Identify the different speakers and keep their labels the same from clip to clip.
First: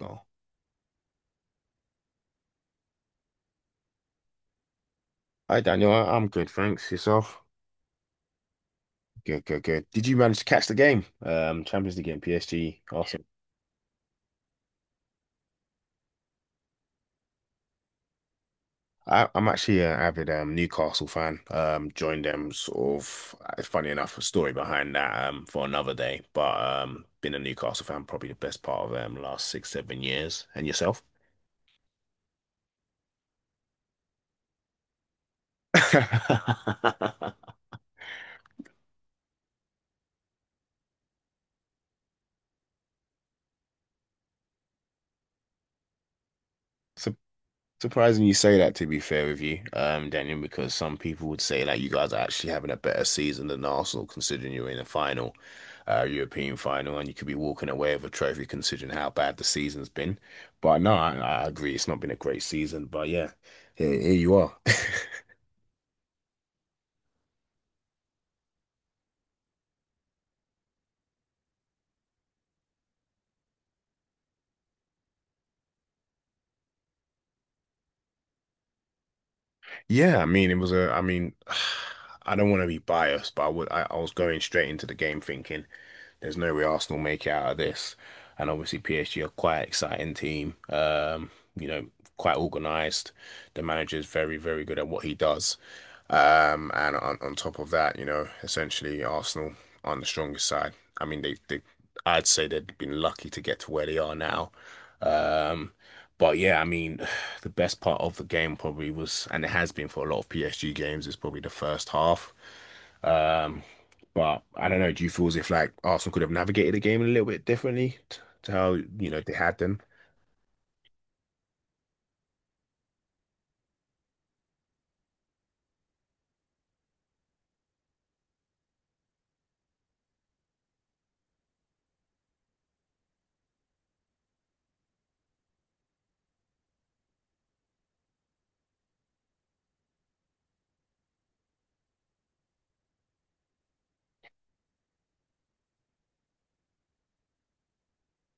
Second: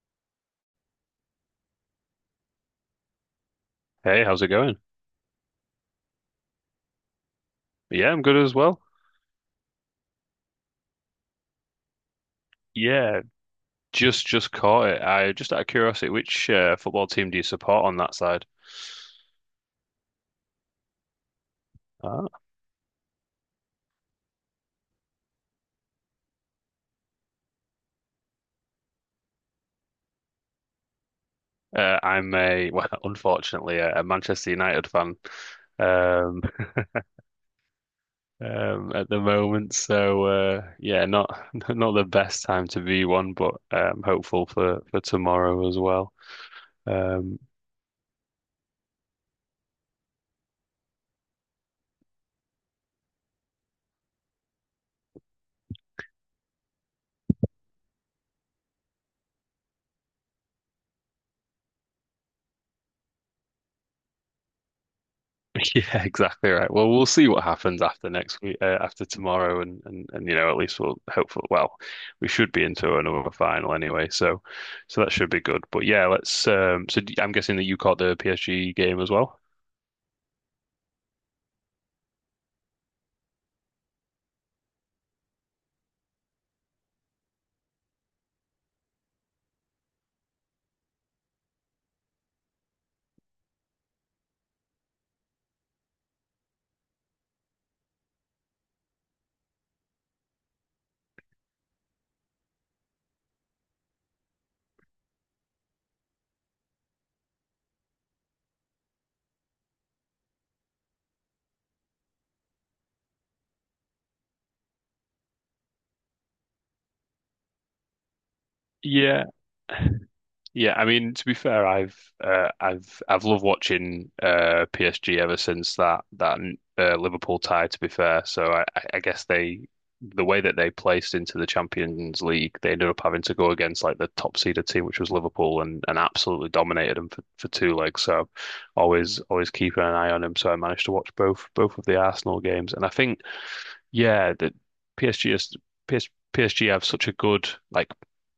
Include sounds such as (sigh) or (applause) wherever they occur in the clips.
Speaker 1: Oh,
Speaker 2: Hey, how's it going?
Speaker 1: hi Daniel. I'm good, thanks. Yourself?
Speaker 2: Yeah, I'm good as well.
Speaker 1: Good, good, good. Did you manage to catch the game? Champions League game, PSG.
Speaker 2: Yeah,
Speaker 1: Awesome.
Speaker 2: just caught it. I just out of curiosity, which football team do you support on that side?
Speaker 1: I'm actually an avid Newcastle fan. Joined
Speaker 2: Ah.
Speaker 1: them sort of. It's funny enough, a story behind that, for another day. But been a Newcastle fan probably the best part of last 6, 7 years. And yourself?
Speaker 2: I'm a, well, (laughs) unfortunately, a Manchester United fan um,
Speaker 1: (laughs)
Speaker 2: (laughs) at the moment. So yeah, not (laughs) not the best time to be one, but hopeful for tomorrow as well.
Speaker 1: So,
Speaker 2: Um,
Speaker 1: surprising you say that, to be fair with you, Daniel, because some people would say like you guys are actually having a better season than Arsenal, considering you're in the final, European final, and you could be walking away with a trophy, considering how bad the season's been. But no, I agree, it's not been a great season. But yeah, here you are. (laughs)
Speaker 2: (laughs) Yeah, exactly right. Well, we'll see what happens after next week, after tomorrow, and at least we'll hopefully. Well, we should be into another final anyway, so that should be good. But yeah, let's. So I'm guessing that you caught the PSG game as well.
Speaker 1: Yeah, I mean, (sighs) I don't want to be biased, but I was going straight into the game thinking. There's no way Arsenal make it out of this. And obviously PSG are quite an exciting team. You know, quite organised. The manager's very, very good at what he does. And on top of that, you know, essentially Arsenal on the strongest side. I mean, they I'd say they've been lucky to get to where they are now. Um, but yeah, I mean, (sighs) the best part of the game probably was, and it has been for a lot of PSG games, is probably the first half. Um, but I don't know. Do you feel as if like Arsenal could have navigated the game a little bit differently, to how you know
Speaker 2: Yeah,
Speaker 1: they had them?
Speaker 2: yeah, I mean, to be fair, I've loved watching PSG ever since that Liverpool tie. To be fair, so I guess the way that they placed into the Champions League, they ended up having to go against like the top seeded team, which was Liverpool, and absolutely dominated them for two legs. So always keeping an eye on him. So I managed to watch both of the Arsenal games, and I think yeah, that PSG is PS, PSG have such a good like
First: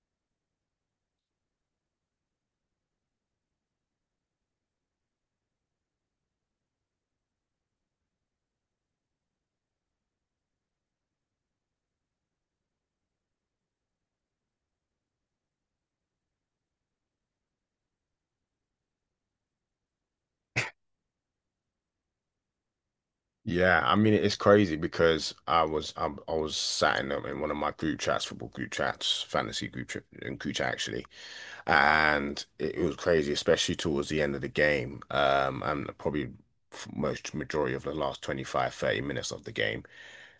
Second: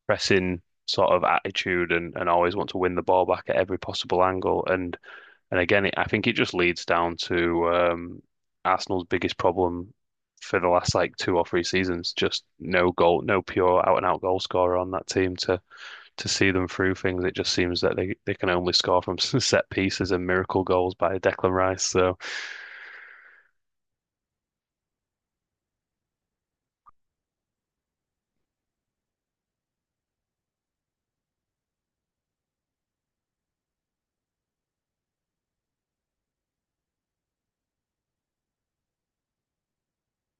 Speaker 2: pressing sort of attitude. And always want to win the ball back at every possible angle. And again, I think it just leads down to Arsenal's biggest problem for the last like two or three seasons. Just no goal, no pure out and out goal scorer on that team to see them through things. It just seems that they can only score from (laughs) set pieces and miracle goals by Declan Rice. So
Speaker 1: Yeah, I mean it's crazy because I was sat in one of my group chats, football group chats, fantasy group chat, and group chat actually, and it was crazy, especially towards the end of the game, and probably most majority of the last 25-30 minutes of the game.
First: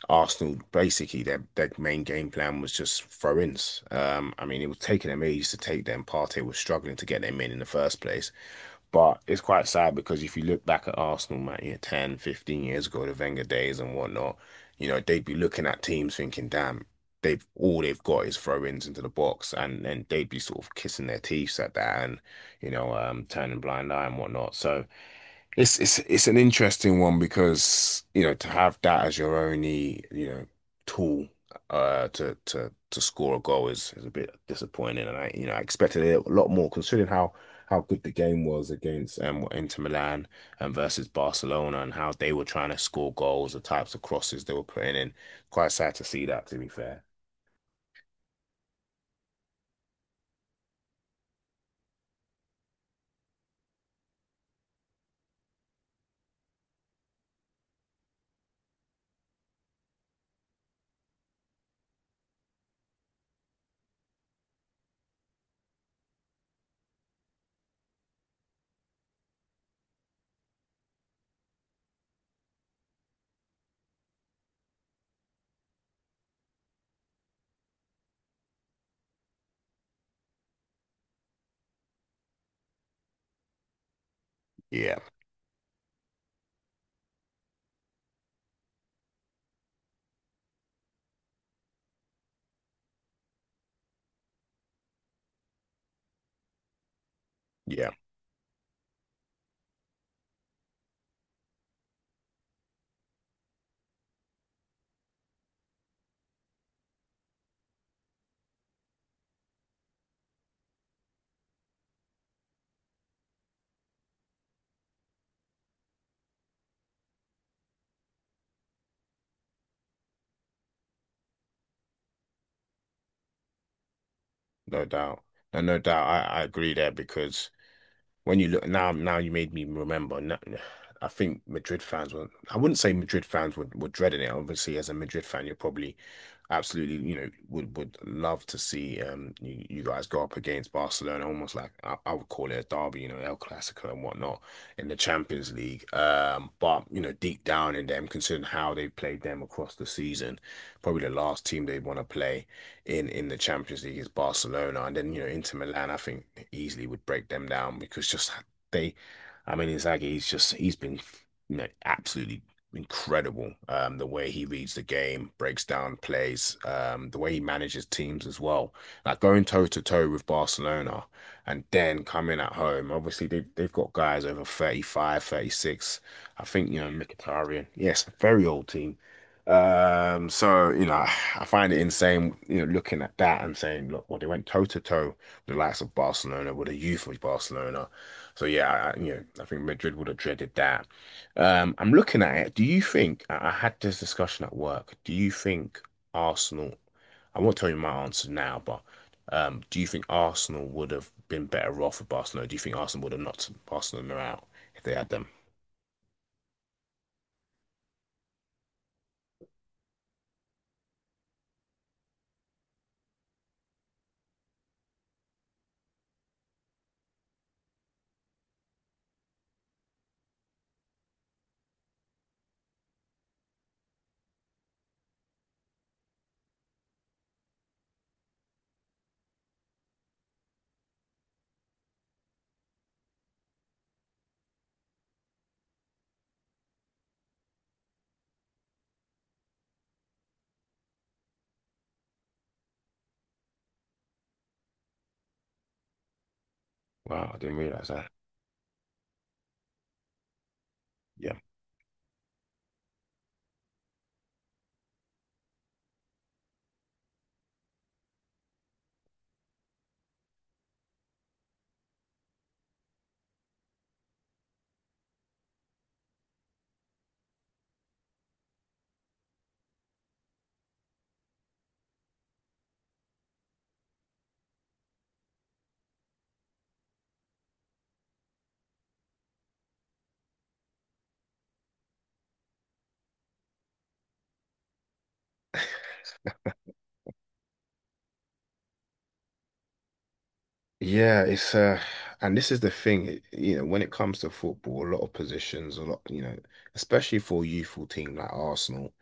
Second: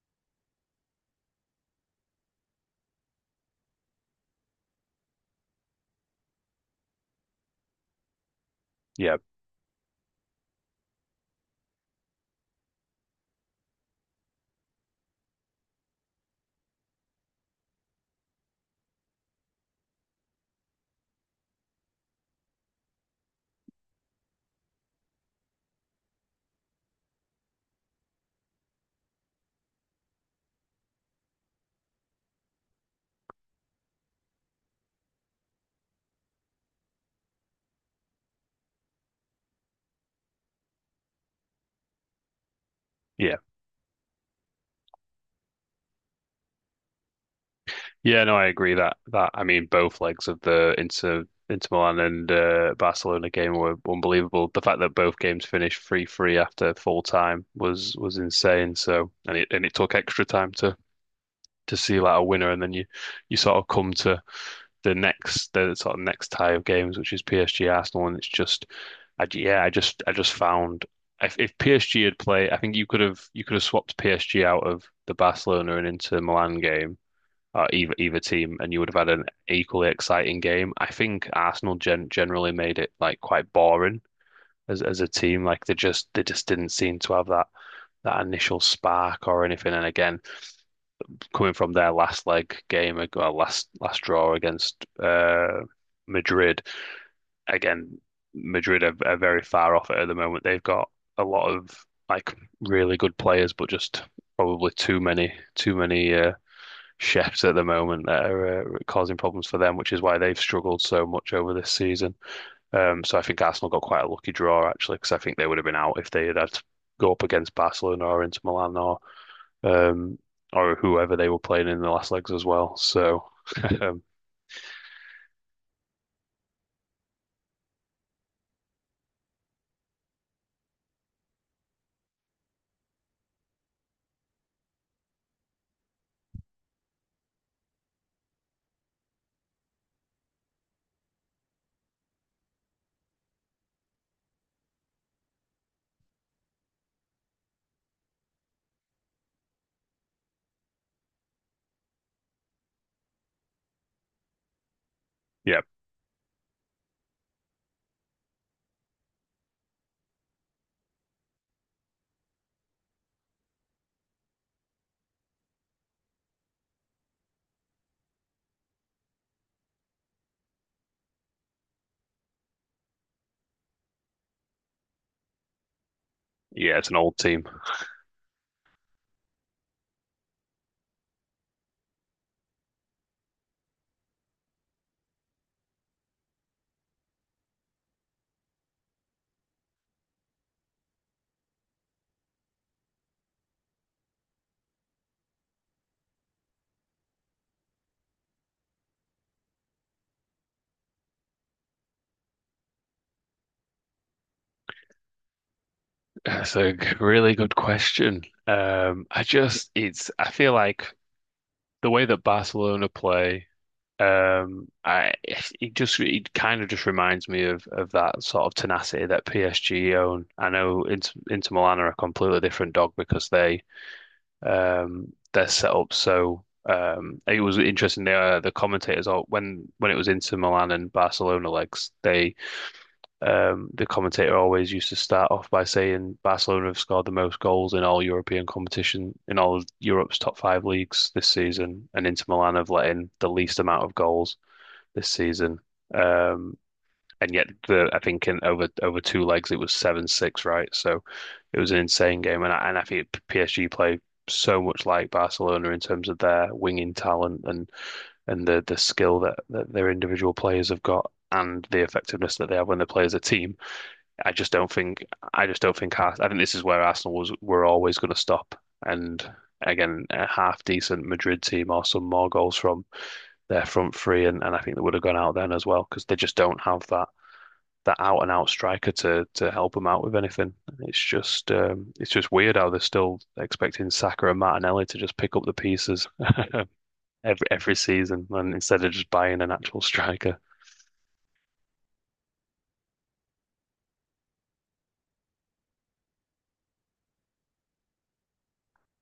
Speaker 1: Arsenal basically their main game plan was just throw-ins. I mean, it was taking them ages to take them. Partey was struggling to get them in the first place.
Speaker 2: yeah,
Speaker 1: But it's quite sad because if you look back at Arsenal, man, you know, 10, 15 years ago, the Wenger days and whatnot, you know, they'd be looking at teams thinking, damn, they've got is throw-ins into the box, and then they'd be sort of kissing their teeth at that, and you know, turning blind eye and whatnot. So. It's an interesting one, because you know to have that as your only, you know, tool to score a goal is a bit disappointing, and I, you know, I expected it a lot more considering how good the game was against Inter Milan and versus Barcelona, and how they were trying to score
Speaker 2: yeah.
Speaker 1: goals, the types of crosses they were putting in. Quite sad to see that, to be fair.
Speaker 2: Yeah, no, I agree that I mean both legs of the Inter Milan and Barcelona game were unbelievable. The fact that both games finished 3-3 after full time was insane. So and it took extra time to see like a winner, and then you sort of come to the sort of next tie of games, which is PSG Arsenal, and it's just yeah, I just found if PSG had played, I think you could have swapped PSG out of the Barcelona and Inter Milan game, either team, and you would have had an equally exciting game. I think Arsenal generally made it like quite boring as
Speaker 1: Yeah.
Speaker 2: as a team. Like they just didn't seem to have that initial spark or anything. And again, coming from their last leg game, well, last draw against Madrid,
Speaker 1: Yeah,
Speaker 2: again, Madrid are very far off it at the moment. They've got a lot of like really good players, but just probably too many chefs at the moment that are causing problems for them, which is why they've struggled so much over this season. So I think Arsenal got quite a lucky draw actually, because I think they would have been out if they had had to go up against Barcelona or Inter Milan um, or whoever they were playing in the last legs as well. So um,
Speaker 1: no doubt. No doubt, I agree there, because when you look now, you made me remember. No, I think Madrid fans were. I wouldn't say Madrid fans were dreading it. Obviously, as a Madrid fan, you're probably absolutely, you know, would love to see, you guys go up against Barcelona, almost like I would call it a derby, you know, El Clasico and whatnot, in the Champions League. But you know, deep down in them, considering how they played them across the season, probably the last team they'd want to play in the Champions League is Barcelona. And then you know, Inter
Speaker 2: yeah,
Speaker 1: Milan, I think, easily would break them down, because just they, I mean, Inzaghi, he's been. You know, absolutely incredible. The way he reads the game, breaks down plays, the way he manages teams as well. Like going toe to toe with Barcelona and then coming at home. Obviously, they've got guys over 35, 36. I think,
Speaker 2: yeah,
Speaker 1: you know,
Speaker 2: it's an old team.
Speaker 1: Mkhitaryan. Yes, very old team. So, you know, I find it insane, you know, looking at that and saying, look, well, they went toe to toe with the likes of Barcelona, with the youth of Barcelona. So, yeah, you know, I think Madrid would have dreaded that. I'm looking at it. Do you think, I had this discussion at work, do you think Arsenal? I won't tell you my answer now, but do you think Arsenal would have been better off with Barcelona? Do you think Arsenal would have knocked Barcelona out if they had them?
Speaker 2: (laughs) That's a really good question. I just it's I feel like the way that Barcelona play. I it just it kind of just reminds me of that sort of tenacity that PSG own. I know Inter Milan are a completely different dog because they're set up so, it was interesting, the the commentators all when it was Inter Milan and Barcelona legs, the commentator always used to start off by saying Barcelona have scored the most goals in all European competition in all of Europe's top five leagues this season, and Inter Milan have let in the least amount of goals this season. Um,
Speaker 1: Wow,
Speaker 2: and
Speaker 1: I
Speaker 2: yet,
Speaker 1: didn't realize
Speaker 2: the I
Speaker 1: that.
Speaker 2: think in over two legs it was 7-6, right? So
Speaker 1: Yeah.
Speaker 2: it was an insane game, and I think PSG play so much like Barcelona in terms of their winging talent and the skill that their individual players have got. And the effectiveness that they have when they play as a team, I just don't think. I just don't think. I think this is where Arsenal was were always going to stop. And again, a half decent Madrid team or some more goals from their front three, and I think they would have gone out then as well because they just don't have that out and out striker to help them out with anything. It's just it's just weird how they're still expecting Saka and Martinelli to just pick up the pieces (laughs) every season, and instead of just buying an actual striker.
Speaker 1: Yeah, it's and this is the thing, you know, when it comes to football, a lot of positions, a lot, you know, especially for a youthful team like Arsenal.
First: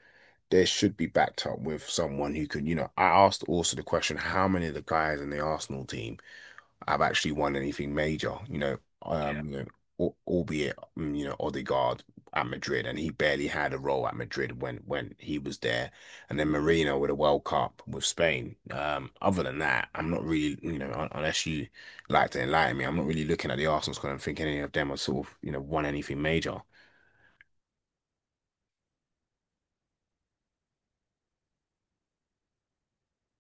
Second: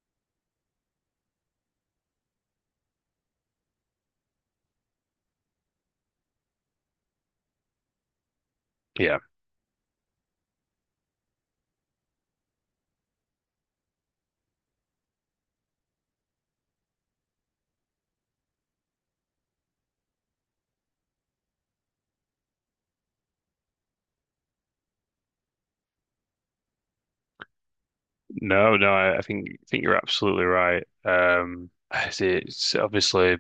Speaker 1: There should be backed up with someone who can, you know, I asked also the question, how many of the guys in the Arsenal team have actually won anything major? You know,
Speaker 2: Yeah,
Speaker 1: yeah. You know, albeit, you know, Odegaard at Madrid, and he barely had a role at Madrid when he was there, and then Marino with a World Cup with Spain. Other than that, I'm not really, you know, unless you like to enlighten me, I'm not really looking at the Arsenal squad and thinking any of them have sort of, you know, won anything major.
Speaker 2: no, no, I think you're absolutely right. It's obviously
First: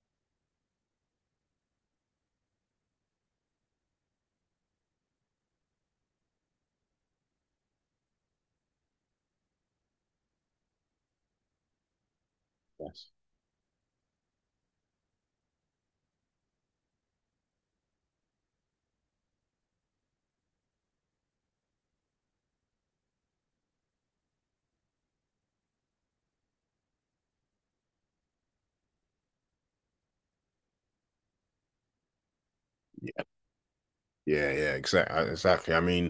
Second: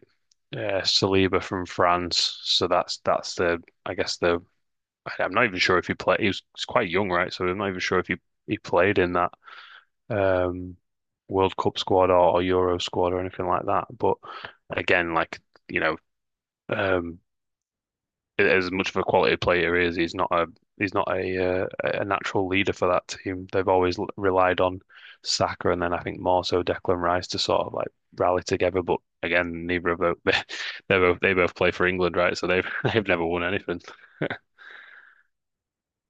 Speaker 2: Saliba from France, so that's the, I guess, the, I'm not even sure if he played. He's quite young, right? So I'm not even sure if he played in that um, World Cup squad or Euro
Speaker 1: Yes.
Speaker 2: squad or anything like that. But again, like you know, um, as much of a quality player he is, he's not a natural leader for that team. They've always relied on Saka, and then I think more so Declan Rice to sort of like rally together. But again, neither of them (laughs) they both play for England, right? So they've (laughs) they've
Speaker 1: Yeah,
Speaker 2: never won anything. (laughs)
Speaker 1: yeah, yeah, exactly, exactly. I mean,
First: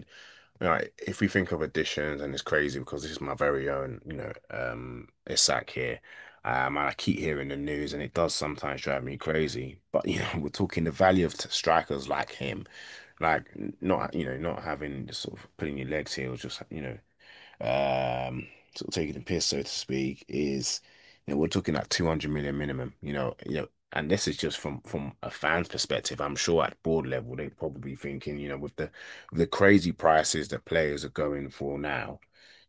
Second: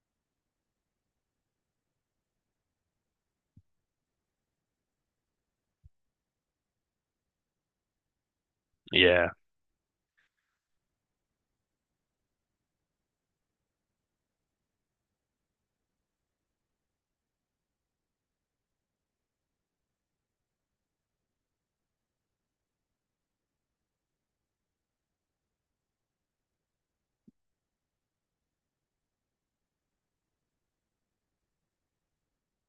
Speaker 1: you if we think of additions, and it's crazy because this is my very own, you know, Isak here. And I keep hearing the news, and it does sometimes drive me
Speaker 2: Yeah,
Speaker 1: crazy. But you know, (laughs) we're talking the value of strikers like him, like not, you know, not having just sort of putting your legs here, or just you know, um, sort of taking the piss, so to speak. Is, you know, we're talking at 200 million minimum. You know, and this is just from a fan's perspective. I'm sure at board level they're probably thinking, you know, with the crazy prices that players are going for now,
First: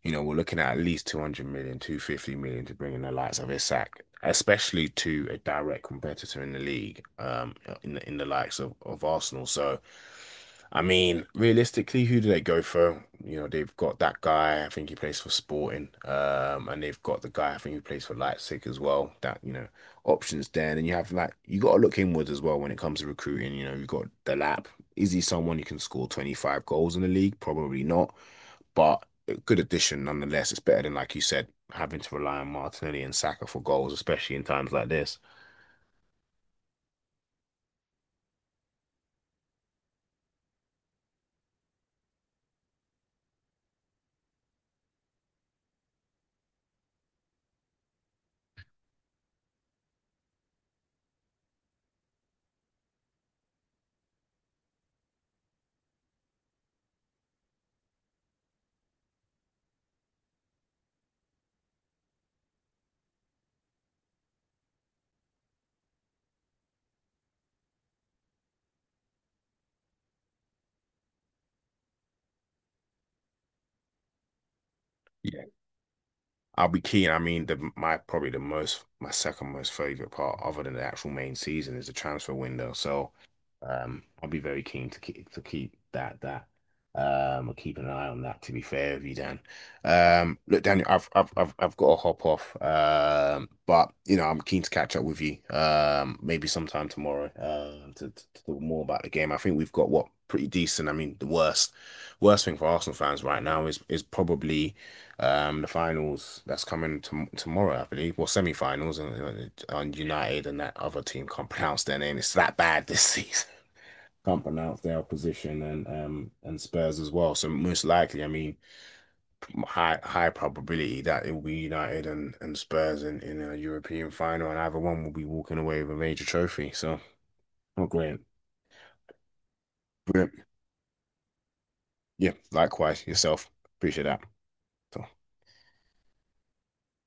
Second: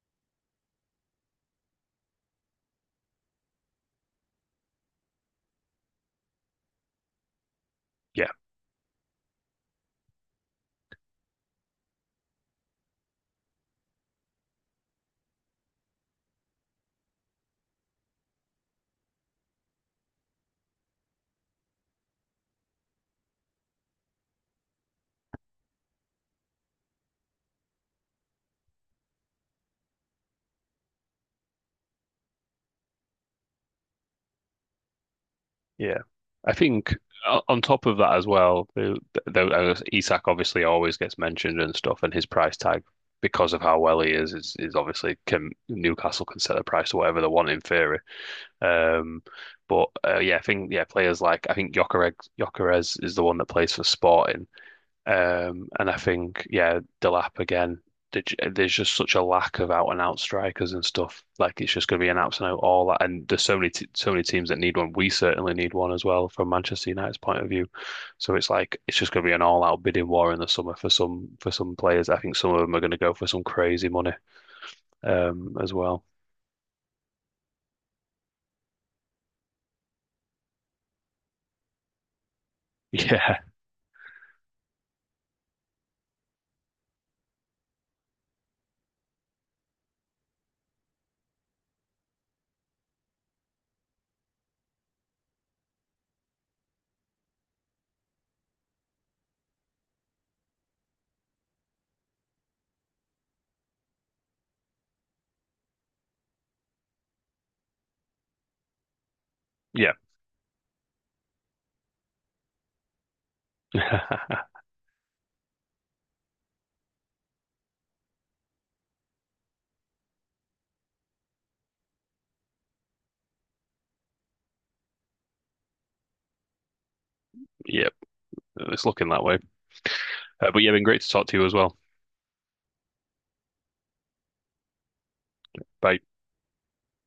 Speaker 1: you know, we're looking at least 200 million, 250 million to bring in the likes of Isak, especially to a direct competitor in the league, in the
Speaker 2: yeah.
Speaker 1: likes of Arsenal. So, I mean, realistically, who do they go for? You know, they've got that guy, I think he plays for Sporting, and they've got the guy, I think he plays for Leipzig as well. That, you know, options there. And then you have like, you got to look inwards as well when it comes to recruiting. You know, you've got Delap. Is he someone who can score 25 goals in the league? Probably not, but a good addition nonetheless. It's better than, like you said, having to rely on Martinelli and Saka for goals, especially in times like this.
Speaker 2: Yeah, I think on top of that as well, the Isak obviously always gets mentioned and stuff, and his price tag because of how well he is, is obviously, can Newcastle can set the price to whatever they want in theory. Um, but yeah, I think players like I think Gyökeres is the one that plays for Sporting. And I think, yeah, Delap again, there's just such a lack of out and out strikers and stuff. Like it's just going to be an out and out all that. And there's so many t so many teams that need one. We certainly need one as well from Manchester United's point of view. So it's like it's just going to be an all out bidding war in the summer for some players. I think some of them are going to go for some crazy money
Speaker 1: Yeah.
Speaker 2: as well.
Speaker 1: I'll be keen. I mean, the my probably the most my second most favorite part, other than the actual main season, is the transfer window. So,
Speaker 2: Yeah,
Speaker 1: I'll be very keen to keep that that keeping an eye on that. To be fair with you, Dan. Look, Daniel, I've got to hop off. But you know, I'm keen to catch up with you. Maybe sometime tomorrow. To talk more about the game. I think we've got what pretty decent. I mean, the worst thing for Arsenal fans right now is probably. The finals that's coming tomorrow, I believe, well, semi-finals, and on
Speaker 2: yeah,
Speaker 1: United and that other team can't (laughs) pronounce their name. It's that bad this (laughs) season. Can't
Speaker 2: (laughs)
Speaker 1: pronounce their opposition, and Spurs as well. So most likely, I mean, high probability that it will be United and Spurs in a European final, and either one will be walking away with a major trophy. So, oh,
Speaker 2: yep.
Speaker 1: great,
Speaker 2: It's looking that way.
Speaker 1: great.
Speaker 2: But yeah, been great to talk to you as well.
Speaker 1: Yeah. Likewise, yourself. Appreciate that. So.
Speaker 2: Bye.